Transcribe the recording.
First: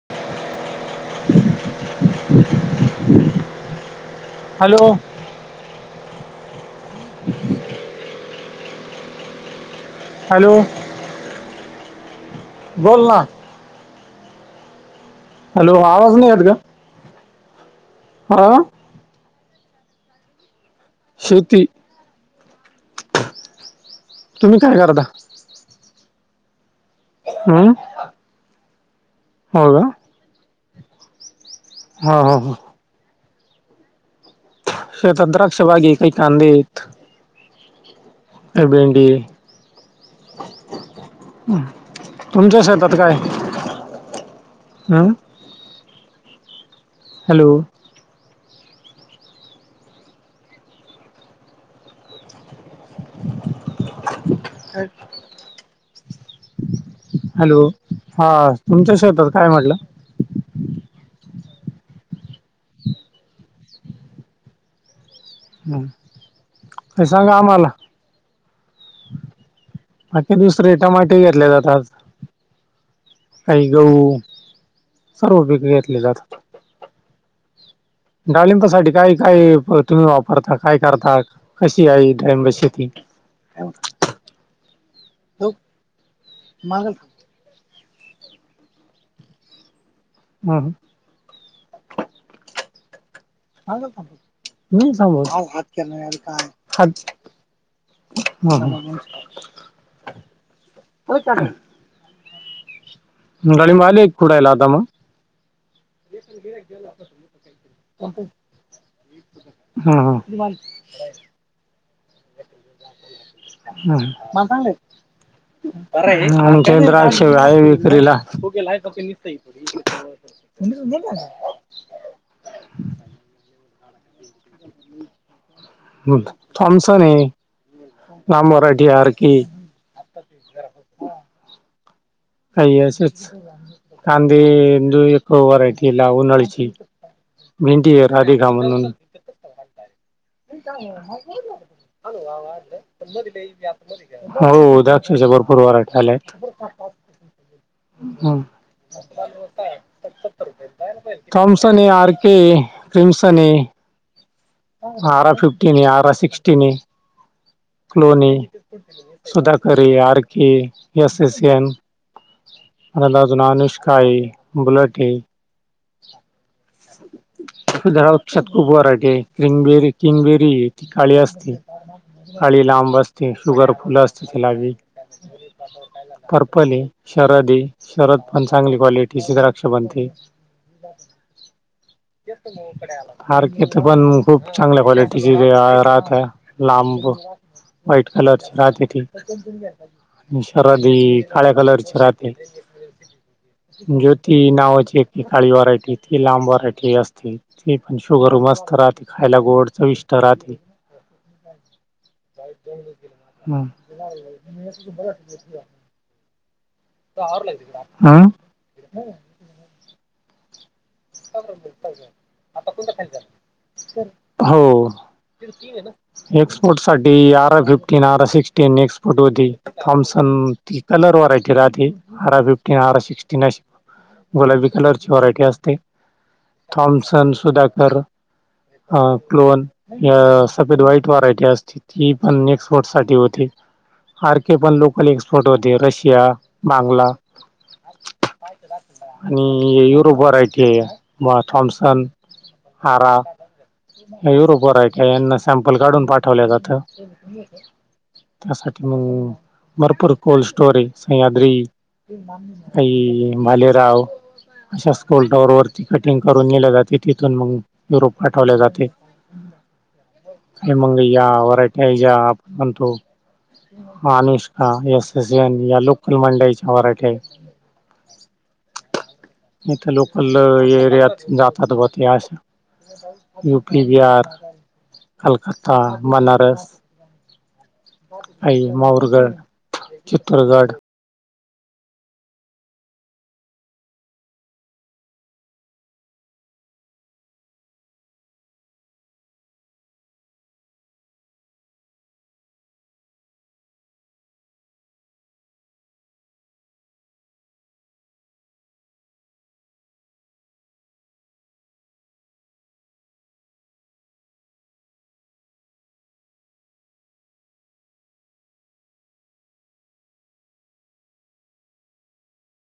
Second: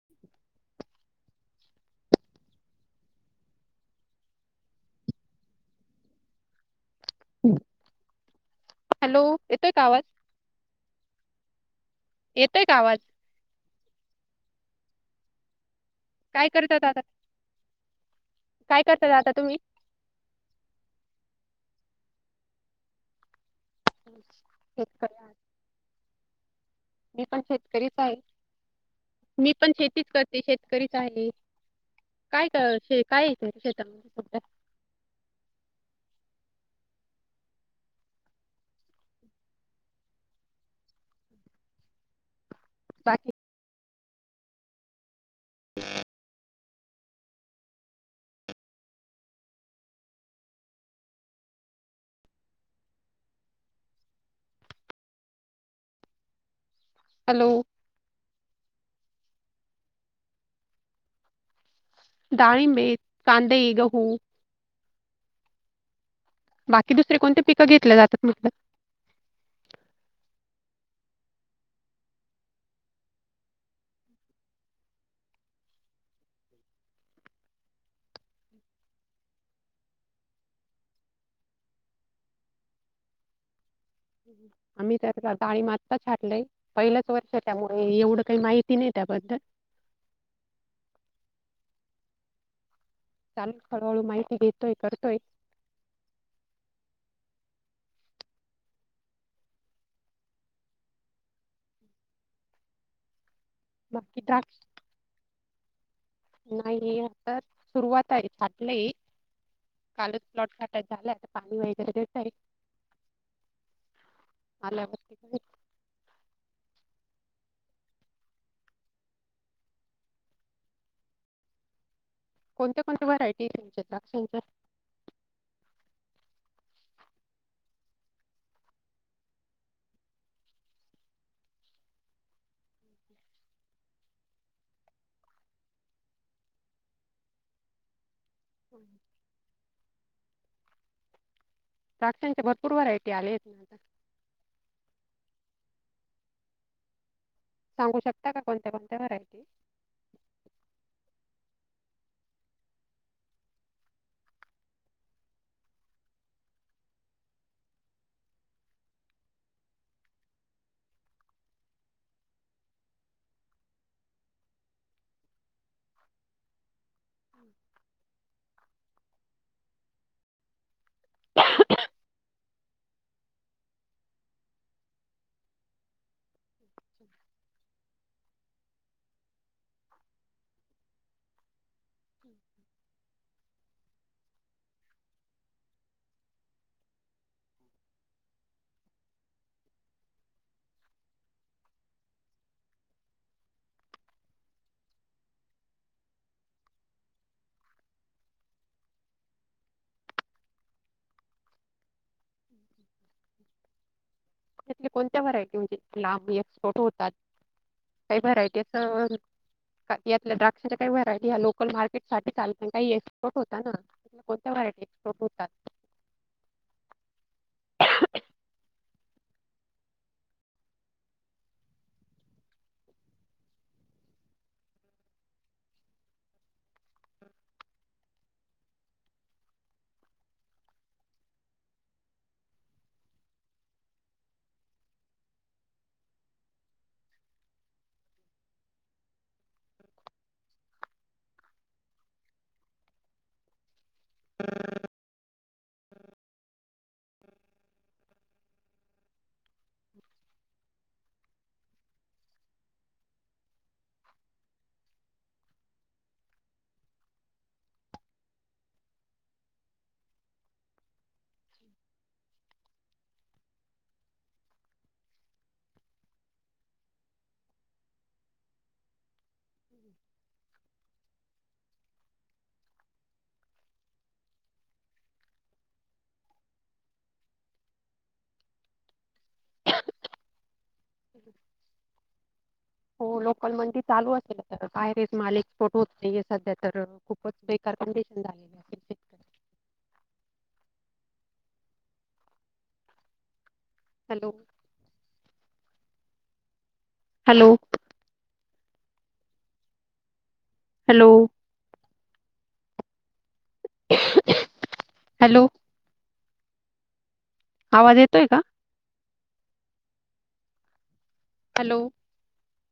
[inaudible] [inaudible] Hello! Hello, येतोय का आवाज? हॅलो. येतंय का आवाज? बोल ना हॅलो आवाज नाही येत काय गं. करतात आता हां. काय करता दादा तुम्ही? श्रुती. एक तर मी पण हं? शेतकरीच आहे. मी हो पण का शेतीच करते शेतकरीच आहे,, हो हो काय हो कर शेत काय येतंय शेतामध्ये सध्या? शेतात द्राक्ष बाग आहे, काही कांदे आहेत. काय भेंडी ये, तुमच्या शेतात काय? बाकी हां? [inaudible] हॅलो. हॅलो. हॅलो, हा, तुमच्या शेतात काय म्हटलं? डाळींब येत, कांदे, गहू हां. बाकी दुसरी कोणते पिकं घेतल्या जातात म्हटलं? बाकी दुसरे टमाटे घेतल्या जातात. काही गहू, सर्व पिके घेतली जातात. डाळिंबासाठी काय -काय तुम्ही वापरता? काय करता? कशी आहे डाळिंबाची शेती? आम्ही त्यात आळी मातताच छाटलयं, पहिलंच वर्ष त्यामुळे एवढं काही माहिती नाही त्याबद्दल. हा हां. चालू हळूहळू माहिती घेतोय मीच [unintelligible] करतोय हॅलो, हा हा. [inaudible] डाळींब आले का बाकी खुडायला द्राक्ष आता म? नाही आता सुरुवात आहे, छाटलंय हम्म कालच प्लॉट झाटाय झालायं, आता पाणी वगैरे देऊन हां हां. आल्यावरती बघू आमचे ही द्राक्षे आहे विक्रीला. [unintelligible] कोणत्या कोणत्या व्हरायटी ये तुमच्या द्राक्षांच्या? थॉमसन ये. नाम व्हरायटी, आर के. [inaudible] काही असंच. कांंदे इंदू एक व्हरायटी ये उन्हाळीची, भेंडी राधिका म्हणून. [inaudible] द्राक्षांच्या भरपूर व्हरायटी आले आहेत ना आता? हो द्राक्षांच्या भरपूर व्हरायटी आल्यात. सांगू शकता का हं. कोणत्या कोणत्या व्हरायटी थमसनी, आर केे, क्रिमसनी आरा फिफ्टीन ये, आरा सिक्स्टीन ये. क्लोनी, सुधाकरी, R K, S S N. आणिं आजून अनुष्का ये, बुलटी ये. [inaudible] त्या [unintelligible] खूप वरायटी ये, क्रिंगबेरी- किंगबेरी ये. ती काळी असती, काळी लांब असती, शुगर फुल असती तीला बी. पर्पल ये, शरद ये, शरद पण चांगली क्वालिटी [unintelligible] [unintelligible] आर के त पण खूप चांगल्या क्वालिटीची राहत ये लांब व्हाईट कलरची राहते ते. शर्वाात काळ्या कलरची राहाते. ज्योती नावाची एक काळी व्हरायटी ती लांब व्हरायटी असते. पण शुगर मस्त राहते. खायला गोडच चवीष्ठ राहते. हो. [inaudible] त्यातल्या कोणत्या व्हरायटी म्हणजे लांब एक्सपोर्ट होतात, काही हम्म व्हरायटी असं, का यातल्या द्राक्षाच्या काही व्हरायटी या लोकल मार्केट साठी चाल काही एक्सपोर्ट होता ना, कोणत व्हरायटी हो एक्सपोर्ट होता? एक्सपोर्ट साठी आरा फिफ्टीन आरा सिक्सटीन एक्सपोर्ट होती. थॉम्सन, ती कलर व्हेरायटी राहती आर फिफ्टीन आर सिक्स्टीन अशी गुलाबी कलर ची व्हरायटी असते. थॉमसन सुधाकर. अ क्लोन सफेद व्हाईट व्हेरायटी असते. ती पण नेक्स्ट वर्ष साठी होती. सारखे पण लोकल एक्सपोर्ट होते रशिया, बांगला. आणि युरोप व्हेरायटी आहे थॉम्सन [inaudible] का यांना सॅम्पल काढून पाठवल्या जात. त्यासाठी मग भरपूर कोल्ड स्टोर आहे सह्याद्री. का भालेराव अशा स्कूल टॉवर वरती कटिंग करून नेल्या जाते. मग युरोप पाठवले जाते. काई वरटय [inaudible] म्हणतो, अनुष्का एस एस एन या लोकल मंडईच्या व्हेरायट्या लोकंल एरियात जातात ग ते अश यू पी, बिहार, कलक्कता, बनारस. आई माहुरगड, चित्तुरगड, ह् [inaudible] हो लोकल मंडी चालू असेल, तर बाहेरेच माल एक्सपोर्ट होत नाहीये सध्या तर, खूपच बेकार कंडिशन झालेली अस शेतकरी. हॅलो! हॅलो! हॅलो! हॅलो! आवाज येतोय का? हॅलो!